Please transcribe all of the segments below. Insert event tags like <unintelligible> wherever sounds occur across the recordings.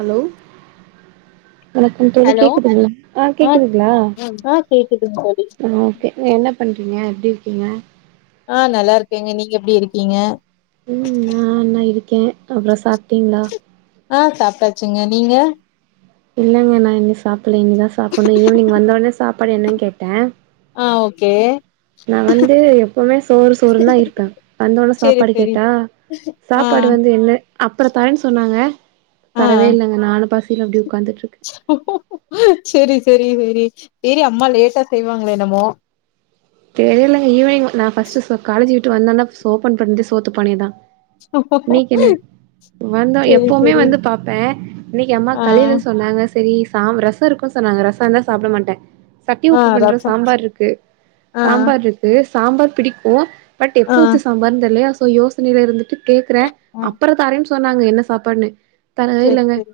Allow வணக்கம் தோழி hello கேக்குதுங்ளா ஆ கேக்குதுங்களா ஆ கேக்குதுங்க தோழி ஆ கே நீ என்ன பண்றீங்க எப்டி இருக்கீங்க ஆ நல்லாருக்கேங்க நீங்க எப்டி இருக்கீங்க க்கே அப்றோ சாப்ட்டீங்களா ஆ சாப்ட்டாச்சுங்க நீங்க இல்லங்க நா இன்னி சாப்புல இனி தா சாப்புட்ணுஈவ்னிங் வந்தோனே சாப்பாடு என்னன் கேட்டே ஆ ஓகே நா வந்து எப்போமே சோறு சோறுந்தாருப்பே வந்தோன செரி சாப்பாடு செரி கேட்டா ஆ சாப்பாடு வந்து இல்ல அப்றோ தரேன் சொன்னாங்க ஆ தரவே இல்லங்க நானு பசில அப்டியே ஒக்காந்துட்ருக்கே சேரி சேரி சேரி சேரி அம்மா லேட்டா செய்வாங்ளோ என்னமோ தெரிலைங்க ஈவ்னிங் நா ஃபர்ஸ்ட்டு சோ காலேஜு விட்டு வந்தோனே ஃபஸ் ஓபன் பண்ணது சோத்து பானயதா வந்தா செரி எப்போமே செரி வந்து பாப்பே இன்னக்கி அம்மா ஆ காலைல சொன்னாங்க செரி சாம் ர சோருக்கு சொன்னாங்க ரசோலா சாப்ட மாட்டே சட்டி ஆ உப்பு பண்ற ரசம் சாம்பார்ருக்கு ஆ சாம்பார்ருக்கு சாம்பார் பிடிக்கு பட் எப்ப ஆ வச்ச சாம்பார்ன் தெர்லயா சோ யோசனைல இருந்துட்டு கேக்றே ஆ அப்றோ தரேன் சொன்னாங்க என்ன சாப்பாட்னு தரவே செரி இல்லங்க செரி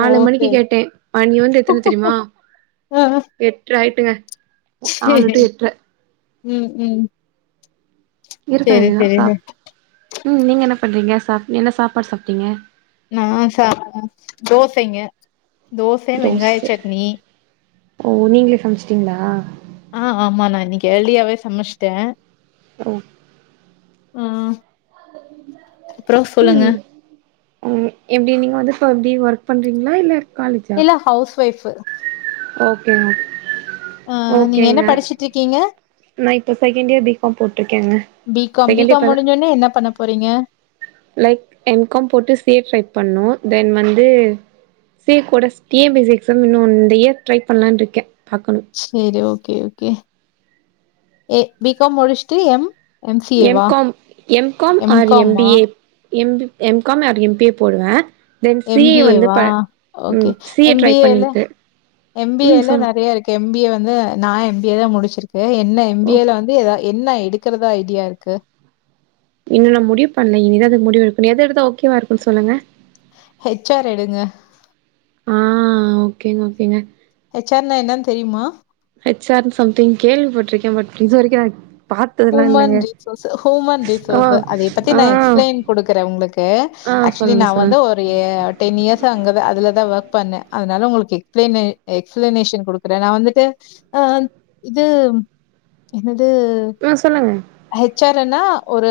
ஓ மணிக்கு செரி கேட்டே மணி வந்து எத்தன தெரிமா ஆ எட்டராயிட்டுங்க ம் ம் இருக்க செரி வேண்டியதா செரி சாப் ம் நீங்க என்ன பண்றீங்க சாப் என்ன சாப்பாடு சாப்ட்டீங்க நா சாப்டே தோசைங்க தோச வெங்காய தோச சட்னி ஓ நீங்ளே சமச்சிட்டீங்களா ஆ ஆமா நா இன்னக்கி ஏர்ளி யாவே சமச்சிட்டே ஓ ம் ம் ம் எப்டி நீங்க வந்து இப்ப எப்டி ஒர்க் பண்றீங்களா இல்ல காலேஜா இல்ல ஹவுஸ் ஒய்ஃப்ஃபு ஓகேங்க ஆ நீங்க என்ன படிச்சுட்ருக்கீங்க நா இப்போ செகண்ட் இயர் பி காம் போட்ருக்கேங்க B com B second year com இப்பதா முடிஞ்சோனே என்ன பண்ண போறீங்க லைக் எம் காம் போட்டு சி எஃப் ட்ரை பண்ணு தென் வந்து சீகோடஸ் T N P C exam இன்னு இந்த இயர் ட்ரை பண்லான்ட்ருக்கே பாக்கணு செரி ஓகே ஓகே ஏ பி காம் முடிச்சிட்டு எம் சி ஏ எம் வா com M com R M B A M B M com R M B A போடுவே தென் சி எம் பி ஏ வந்து ப வா ஓகே ம் C A M try B ஏல பண்ணிட்டு M B ம் ஏல சொல் நெறைய இருக் எம் பி ஏ வந்து நா எம் பி ஏ தா முடிச்சிருக்கு என்ன எம் பி ஓ ஏல வந்து ஏதாவ என்ன எடுக்கறதா ஐடியா இருக்கு இன்னு நா முடிவு பண்ல இனிதா அதுக் முடிவெடக்கனு எது எடுத்த ஓகேவ இருக்குன்னு சொல்லுங்க ஹெச் ஆர் எடுங்க ஆ ஓகேங்க ஓகேங்க ஹெச் ஆர்னா என்னனு தெரியுமா ஹெச் ஆர் சம்திங் கேள்விப்பட்ருக்கே பட் இதுவரைக்கு <unintelligible> ஹூமன் ரிசோர்ஸ் ஹூமன் ஓ ரிசோர்ஸ்சு அத பத்தி ஆ நா எக்ஸ்பிளைன் குடுக்குறே உங்ளுக் கு ஆ ஆக்சுவலி சொல்லுங்க நா சொல்லுங்க வந்து ஒரு அப்டியே டென் இயர்ஸ்ச அங்கதா அதுல தா ஒர்க் பண்ணே அதனால உங்களுக்கு எக்ஸ்பிளேனே எக்ஸ்பிளனேஷன் குடுக் அப்றோ நா வந்துட்டு அ இது து ம் சொல்லுங்க ஹெச் ஆர் என்னா ஒரு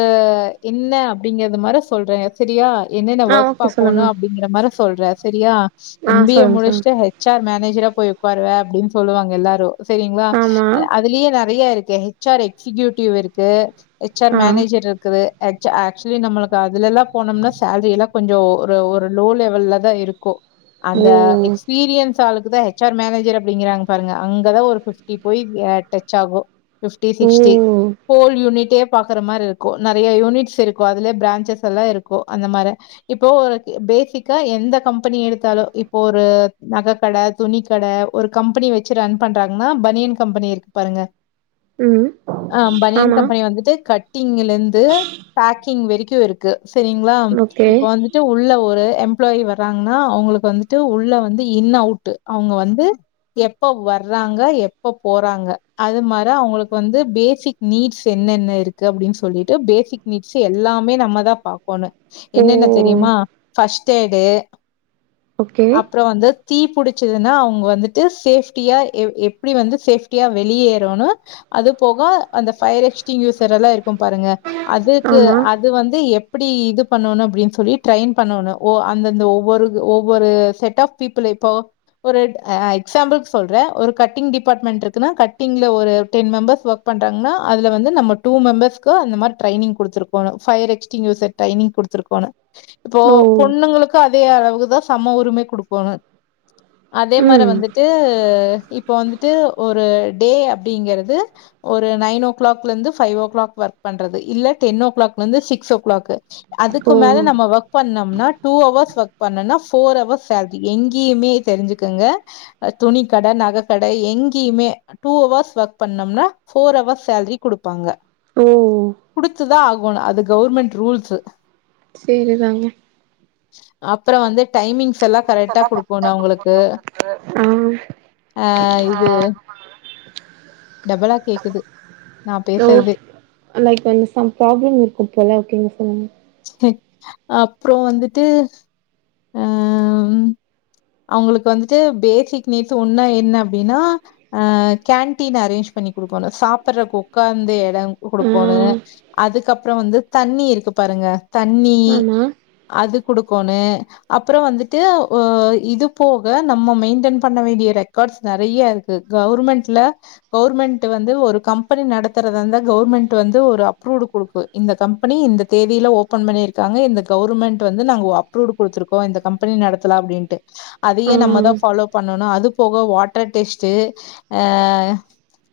என்ன அப்டிங்கிறது மாரி சொல்றே செரியா என்னென்ன ஆ ஒர்க் ஓகே பாப்போம்னு சொல்லுங்க அப்டிங்கற மாரி சொல்றே செரியா ஆ எம் பி ஏ சொல்லுங்க சொல்லுங்க முடிச்சுட்டு ஹெ ச் சார் மேனேஜரா போயி உட்காருவ அப்டின்னு சொல்லுவாங்க எல்லாரு செரிங்களா ஆமா அதுக் அதுலே நெறைய இருக்கு ஹெச் ஆர் எக்ஸியூட்டிவ் இருக்கு ஹச் ஆர் ஆ மேனேஜர் இருக்குது ஹெச் ஆக்சுவலி நம்ளுக்கு அதுலல்லா போனோம்னா சேலரி எல்லா கொஞ்சோ ஒரு ஒரு லோ லெவல்ல தா இருக்கு ஓ அந்த எக்ஸ் பீரியன்ஸ் ஆளுக்கு தா ஹெச் ஆர் மேனேஜர் அப்டிங்கிறாங்க பாருங்க அங்கதா ஒரு ஃப்டி போய் டச் ஆகு ஃப்டி ஓ சிக்ஸ்டி ஃகோல் யூனிட்டே பாக்குற மாரி இருக்கு நெறைய யூனிட்ஸ் இருக்கு அதுலே பிரான்சஸ் எல்லா இருக்கு அந்த மார இப்போ ஒருக்கு பேசிக்கா எந்த கம்பெனி எடுத்தாலு இப்போ ஒரு நக கட துணி கட ஒரு கம்பெனி வச்சு ரன் பண்றாங்கன்னா பனியன் கம்பெனி இருக்கு பாருங்க ம் ஆ பன் ஆமா யன் வந்துட்டு கட்டிங்ல இருந்து பேக்கிங் வரைக்கு இருக்கு செரிங்களா ஓகே இப்ப வந்து ட்டு உள்ள ஒரு எம்ப்ளாயி வறாங்கன்னா அவுங்களுக்கு வந்துட்டு உள்ள வந்து இன் அவுட் அவுங்க வந்து எப்ப வர்றாங்க எப்ப போறாங்க அது மார அவுங்களுக்கு வந்து பேசிக் நீட்ஸ் என்னென்ன இருக்கு அப்டின்னு சொல்லிட்டு பேசிக் நீட்ஸ் எல்லாமே நம்ம தா பாக்கொணு ஓ என்னென்ன தெரியுமா ஃபர்ஸ்ட் எடு ஓகே அப்றோ வந்து தீ புடிச்சதுன்னா அவுங்க வந்துட்டு சேஃப்டியா எ எப்டி வந்து சேஃப்டியா வெளியேறுன்னு அது போக அந்த ஃபயர் எக்ஸ்டிங் யூசர் எல்லா இருக்கு பாருங்க அதுக்கு ஆமா அ அது வந்து எப்டி இது பண்ணணு அப்டின்னு சொல்லி ட்ரெயின் பண்ணணு அந்தந்த ஒவ்வொரு ஒவ்வொரு செட் ஆஃப் பீப்பிள் எப்போ ஒரு ஆய் எக்ஸாம்பிள்க்கு சொல்றே ஒரு கட்டிங் டிபார்ட்மெண்ட் இருக்குனா கட்டிங்ல ஒரு டென் மெம்பர்ஸ் ஒர்க் பண் டங்கன்னா அதுல வந்து நம்ம டூ மேம்பர்ஸ்க்கு அந்த மாரி ட்ரைனிங் குடுத்து இருக்கணு ஃபயர் எக்ஸ்டீங் யூசர் ட்ரைனிங் குடுத்து இருக்கணு இப்போ ஓ பொண்ணுங்களுக்கு அதே அளவுதா சம உரிமை குடுக்கணு அதே மாரி ம் வந்துட்டு இப்போ வந்துட்டு ஒரு டே அப்டிங்கறது ஒரு நைன் ஓ க்ளாக்ல இருந்து ஃபயோ ஓ க்ளாக் ஒர்க் பண்றது இல்ல டென் ஓ க்ளாக் இருந்து சிக்ஸ் ஓ க்ளாக் ஓ அதுக்கு மேல நம்ம ஒர்க் பண்ணம்னா டூ ஹவர்ஸ் ஒர்க் பண்ணனா ஃபோர் ஹவர்ஸ் சேல்ரி எங்கேயுமே தெரிஞ்சிக்கங்க துணி கட நகை கட எங்கேயுமே டூ ஹவர்ஸ் ஒர்க் பண்ணோம்னா போர் அவர்ஸ் சேல்ரி குடுப்பாங்க ஓ குடுத்துதா ஆகனு அது கவுர்மெண்ட் ரூல்ஸு சேரிதாங்க அப்பற வந்து டைமிங்ஸ் எல்லா கரெக்டா குடுக்கோனு அவுங்களுக்கு ஆ அஹ இது டபளாக் கேக் தோ லைக் ஒன் சம் ப்ராப்ளம் இருக்கும் போல ஓகேங்க சொல்லுங்க ஹே அப்றோ வந்துட்டு ஹம் அவுங்களுக்கு வந்துட்டு பேசிக் நீட்ஸ் ஒண்ணா என்ன அப்டினா ஆ கேன்டீன் அரேஞ்ச் பண்ணி குடுக்கோணு சாப்ரக்கு உக்காந்தே கேங்குக் ஆ குடுக்கோனு அதுக்கப்பற வந்து தண்ணி இருக்கு பாருங்க தண்ணி ஆமா அது குடுக்கோனு அப்பறோ வந்துட்டு ஓ இது போக நம்ம மெயின்டென் பண்ண வேண்டிய ரெக்கார்ட்ஸ் நெறையா இருக் கு கவுர்மெண்ட்ல கவர்மெண்ட் வந்து ஒரு கம்பெனி நடத்துறதாந்த கவர்மெண்ட் வந்து ஒரு அப்ரூட் குடுக்கு இந்த கம்பெனி இந்த தேதில ஓபன் பண்ணியிருக்காங்க இந்த கவுர்மெண்ட் வந்து நாங்க அப்ரூவ்ட் கேடுத்துருக்கோ இந்த கம்பெனி நடத்தலா அப்டின்ட்டு ஆ அதையே நம்ம தா ஃபாலோ பண்ணணு அது போக வாட்டர் டெஸ்ட்டு அ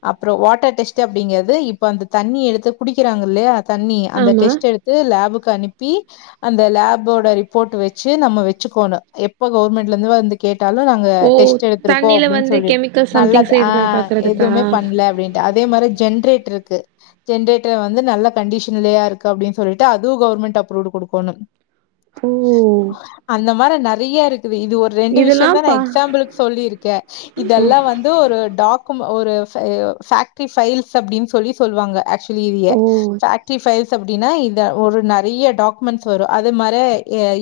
அப்றோ வாட்டர் டெஸ்ட்டு அப்டிங்கறது இப்ப அந்த தண்ணி எடுத்து குடிக்கிறாங்க இல்லையா தண்ணி அந்த ஆமா டெஸ்ட் எடுத்து லேபுக்கு அனுப்பி அந்த லேபோட ரிப்போர்ட் வெச்சி நம்ம வெச்சிக்கோனு எப்ப கவுவர்மெண்ட்ல இருந்து வந்து கேட்டாலு நா ங்க ஓ டெஸ்ட் எடுத்திருக்கோ தண்ணில அப்டின்னு வந்து சொல்லி கெமிக்கல் நல்ல சம்திங் ஆ சேருதா பாக்குறதுக்கா எதுமே பண்ணல அப்டின் அதே மாரி ஜென்ரேட்ருக்கு ஜென்ரேட்டர் வந்து நல்ல கண்டிஷன்லயா இருக்கு அப்டின் சொல்லிட்டு அதுவு கவர்மெண்ட் அப்ரூவ்ட் குடுக்கோணு ஓ அந்த மாரி நெறையா இருக்குது இது ஒரு ரெண்டு இதெல்லா விஷ்யந்தா நா பா எக்ஸாம்பிளுக்கு சொல்லியிருக்கே ஓ இதெல்லா வந் து ஒரு டாக்கும் ஒரு பெயி பேக்டரி பைல்ஸ் அப்டின் சொல்லி சொல்லுவாங்க ஆக்ச் பிலீவிய ஓ பேக்ட்ரி பைல்ஸ் அப்டின்னா இ ஒரு நெறைய டாக்குமெண்ட்ஸ் வரும் அது மாரே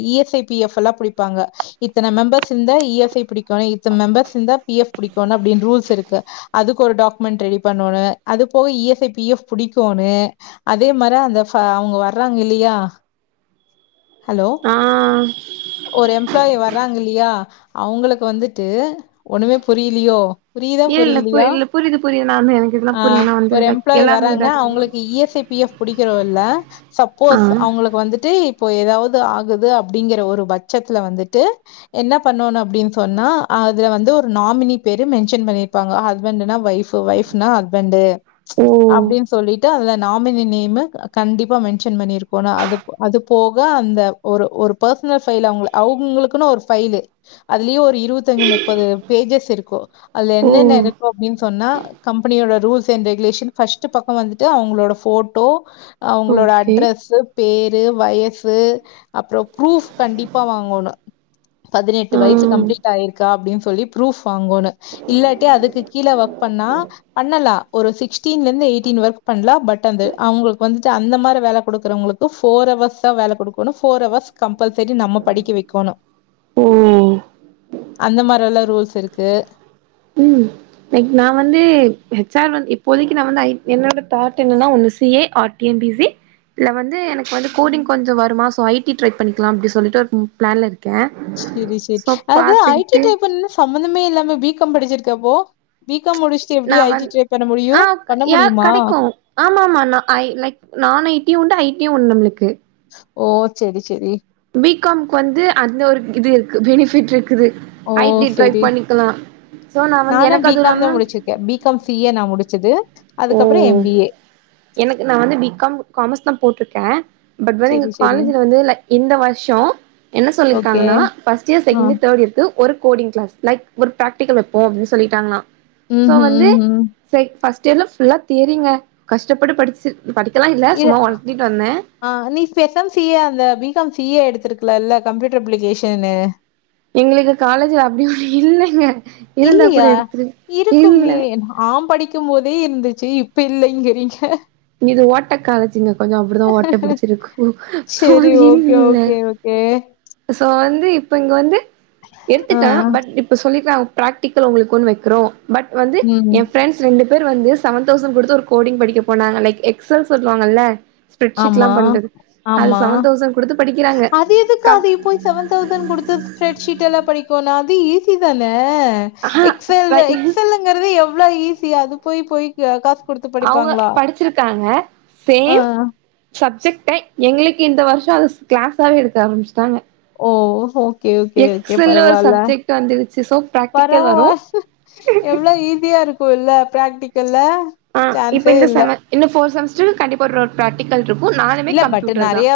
E S I P F பல்லாம் புடிப்பாங்க இத்தன மெம்பர்ஸ் இந்தா இ எஸ் ஐ புடிக்கோணு இத்தன மெம்பர்ஸ் இந்தா பி எப் புடிக்கோணு அப்டின் ரூல்ஸ் இருக்கு அதுக்கு ஒரு டாக்மெண்ட் ரெடி பண்ணோணு அது போக E S I P F புடிக்கோணு அதே மார அந்த அவங்க வர்றாங்க இல்லியா ஹலோ ஆ ஒரு எம்ப்ளாயி வராங்க இல்லியா அவங்களுக்கு வந்துட்டு ஒண்ணுமே புரிலியோ புரியிதா ஏ இல்ல பு புரியிலியா இல்ல புரியுது புரியுது நா வந்து எனக்கு இதெல்லா ஆ புரியு நா வந்து ஒரு லைக் எம்ப்ளாயி எல்லாமே வராங்க இதா அவங்களுக்கு E S I P F புடிக்கறோ இல்ல ஆ சப்போஸ் அவங்களுக்கு வந்துட்டு இப்போ ஏதாவது ஆகுது அப்டிங்கற ஒரு பட்சத்துல வந்துட்டு என்ன பண்ணோணு அப்டின் சொன்னா அதுல வந்து ஒரு நாமினி பேரு மென்ஷன் பண்ணிருப்பாங்க ஹஸ்பண்ட்டுனா வைப் சோ வைஃப்னா ஹஸ்பண்ட்டு ஓ அப்டின் சொல்லிட்டு அதுல நாமினி நேமு கண்டிப்பா மென் சன் பண்ணிருக்கோனு அது அது போக அந்த ஒரு ஒரு பர்சனல் ஃபைல் அவ்ங்க அவ்ங்களுக்குனு ஒரு ஃபைலு அதலியூ ஒர் இருவத்தி அஞ்சி முப்பது பேஜஸ் இருக்கு அதுல ஓ என்னென்ன இருக்கு அப்டின் சொன்ன கம்பெனியோட ரூல்ஸ் அண்ட் ரெகுலேஷன் ஃபஸ்ட்டு பக்கம் வந்துட்டு அவங்களோட போட்டோ அவங்களோட அட் ஓகே ஸு பேரு வயசு அப்புறோ ஃப்ரூப் கண்டிப்பா வாங்கணு பதினெட்டு ஆ வயசு கம்ப்ளீட் ஆயிருக்கா அப்டின்னு சொல்லி ப்ரூஃப் வாங்கோனு இல்லாட்டி அதுக்கு கீழ ஒர்க் பண்ணா பண்ணலா ஒரு சிக்ஸ்டீன்ல இருந்து எயிட்டீன் வர்க் பண்ணலா பட் அந்த அவுங்களுக்கு வந்துட்டு அந்த மார வேல குடுக்கறவங்களுக்கு ஃபோர் ஹவர்ஸ் தா வேல குடுக்கணு ஃபோர் ஹவர்ஸ் கம்பல்சரி நம்ம படிக்கவெக்கோனு ம் அந்த மாரெல்லா ரூல்ஸ் இருக்கு ம் லைக் நா வந்து ஹெச் ஆர் வந் இப்போதைக்கு நா வந்து ஐ என்னோட தாட் என்னன்னா ஒன்னு C A R T M B C இல்ல வந்து எனக்கு வந்து கோடிங் கொஞ்சோ வருமா சோ ஐ டி ட்ரை பண்ணிக்கலா அப்டி சொல்லிட்டு ம் பிளான்ல இருக் செரி செரி அது ஐ டி டைப்பன்னு சம்மந்தமே இல்லாமே பி காம் படிச்சிருக்க அபபோ பி காம் முடிச் சு நா எப்டி ஐ டி வந் ட்ரை பண்ண முடியு ஆ பண்ண யா முடியுமா கெடைக்கு ஆமா ஆமா நா ஐனைக் நான்ஐ டியு உண்டு ஐ டியு உண்டு நம்மளுக்கு ஓ சேரி சேரி பி காம்க்கு வந்து அந்த ஒரு இது இருக்கு பெனிஃபிட் இருக்குது ஓ ஐ டி ட்ரை செரி பண்ணிக்கலா சோ நா வந்து நானு எனக்கு பி அதுவு காம் தா இல்லாம முடிச்சிருக்கே பி. காம் சி ஏ நா முடிச்சது அதுக்கப்புறோ எம் ஓ பி ஏ எனக்கு நா வந்து பி காம் காமர்ஸ் தா போட்டிருக்க பட் வந் எங்க செரி செரி காலேஜ்ல வந்து ல இந்த வருஷோ என்ன ஓகே சொல்லிருக்காங்கன்னா ஃபர்ஸ்ட் இயர் ஆ செகண்ட் இயர் தேர்ட்டு இயர்க்கு ஒரு கோடிங் கிளாஸ் லைக் ஒரு பிராக்டிகல் வப்போ அப்டினு சொல்லிட்டாங்கன்னா ம் சோ ம் வந்து ம் ம் சேக் ஃபர்ஸ்ட் இயர்ல ஃபுல்லா தியரிங்க கஷ்டப்பட்டு படிச்சு படிக்கலா இல்ல இது சும்மா ஒன்த்திட்டு வந்த ஆ நீ ஸ்பெசாம சி ஏ அந்த பி காம் சி ஏ எடுத்திருக்கலால்ல கம்ப்யூட்டர் அப்ளிகேஷன்னு எங்களுக்கு காலேஜ்ல அப்டி ஒன்னு இல்லங்க இல்லையா இருக்குமே நா படிக் கும் போதே இருந்துச்சு இப்ப இல்லைங்கறீங்க இங்க இது ஓட்ட காலேஜுங்க கொஞ்சோ அப்டிதா ஓட்ட புடிச்சிருக்கு சோ அது இல்ல இங்க ஏ சோ வந்து இப்ப இங்க வந்து ஆ, எடுத்துட்டா பட் இப்ப சொல்லிக்லா பிராக்டிக்கல் உங்களுக்கு ஒன் வைக்கிறோ பட் வந்து ம். எ ப்ரெண்ட் ஸ் ரெண்டு பேர் வந்து செவன் தௌசண்ட் கொடுத்து ஒரு கோடிங் படிக்க போனாங்க லைக் எக்ஸ் எல் சொல்லுவாங்கல்ல ஆமா, பெட்ஷீட்லாம் பண்றது அது ஆமா செவன் தௌசண்ட் குடுத்து படிக்கிறாங்க அது எதுக்கு கம் அதுய்போய் செவன் தவுசண்ட் குடுத்து ஃபரெட்ஷீட் எல்லா படிக்கோனு அது ஈஸி தான ஆஹா எக்செல்லு எக்செல்லு ங்குறது எவ்ளோ ஈஸி அது போய் போய் யா காசு குடுத்து அவங்க படிப்பாங்களா படிச்சிருக்காங்க ஆ அ சப்ஜெக்ட்ட எங்களுக்கு இந்த வருஷோ அது கிளாஸாவவே எடுக்கா ஆரம்பிச்சுட்டாங்க ஓ ஹோ ஓகே ஓகே ஓகே எக்ஸல்னு ஒரு பரவாலா சப்ஜெக்ட் வந்துடுச்சு சோ பிராக்டிக்கல் வரு பரவால் எவ்ளோ ஈஸியா இருக்கு ஸ்கூல்ல பிராக்டிகல்ல அ இப்ப சான்ஸே இந்த இல்ல. செம இன்னு ஃபோர் செமஸ்ட்ரு கண்டிப்பா ஒரு பிராக்டிகல் இருக்கும் நாலுமே கம்ப்யூட்டர் தான்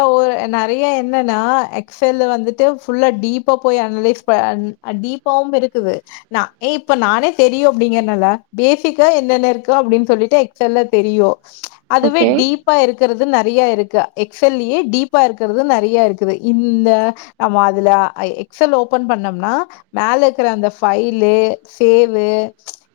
நறைய என்னன்னா எக்ஸ்எல்லு வந்துட்டு ஃபுல்லா டீப்பா போய் அனலைஸ் பண் அ டீப்பாவு இருக்குது நா எ இப்ப நானே தெரியு அப்டிங்கறனால பேசிக்கா என்னென்ன இருக்கு அப்டின்னு சொல்லிட்டு எக்ஸல்ல தெரியு அதுவே ஓகே டீப்பா இருக்கறது து நறைய இருக்கு‌ எக்செல்லையே டீப்பா இருக்கறது நறைய இருக்குது இந்த நம்ம அதுல எக்ஸ் எல் ல ஓபன் பண்ணோம்னா மேல இருக்கற அந்த ஃபைலு சேவு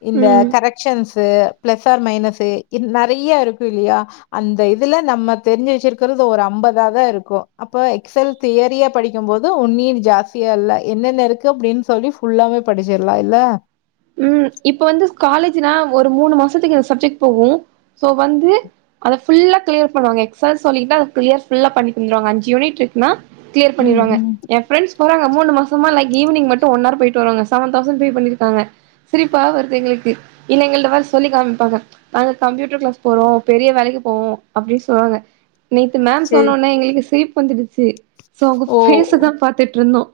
இந்த ம் கரக்சென்சு பிளஸ் ஆர் மைனஸு இ நெறைய இருக்கு இல்லையா அந்த இதுல நம்ம தெரிஞ்சு வச்சிருக்கிறது ஒரு அம்பது தாது இருக்கு அப்ப எக்ஸ் செல் தியரிய படிக்குபோது உன்னையு ஜாஸ் எல்லா என்னென்ன இருக்கு அப்டின்னு சொல்லி ஃபுல்லாவே படிச்சிரலா இல்ல உம் இப்ப வந்து காலேஜ்னா ஒரு மூணு மாசத்துக்கு இ சப்ஜெட் போகு சோ வந்து அத ஃபுல்லா கிளியர் பண்ணுவாங்க எக்செல் சொல்லிட்டா கிளியர் ஃபுல்லா பண்ணி வந்துருவாங்க அஞ் யூனிட் இருக்குன்னா கிளியர் ம், பண்ணிருவாங்க ம். என் பிரெண்ட்ஸ் போறாங்க அ முணு மாசம்மா லைக் ஈவினிங் மட்டு ஒன்னா ஹவர் போயிட்டு வருவோங்க செவன் தௌசண்ட் பே பண்ணிருக்காங்க சிரிப்பா வருது எங்களுக்கு இல்ல எங்கட்ட சொல்லி காமிப்பாங்க நாங்க கம்ப்யூட்டர் கிளாஸ் போரோ பெரிய வேலைக்கு போவோ அப்டின்னு சொல்லுவாங்க நேத்து மேம் சரி. சொன்னோனா எங்களுக்கு சீப் வந்துடுச்சு சோ அங்க ஃபேஸ்ச தா பாத்துட்டு இருந்தோ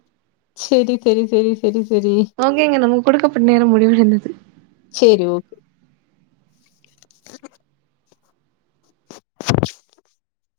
செரி செரி செரி செரி செரி ஓகேங்க நம்ம குடுக்கப்பட்ட நேரோ முடிவடைந்தது செரி ஓகே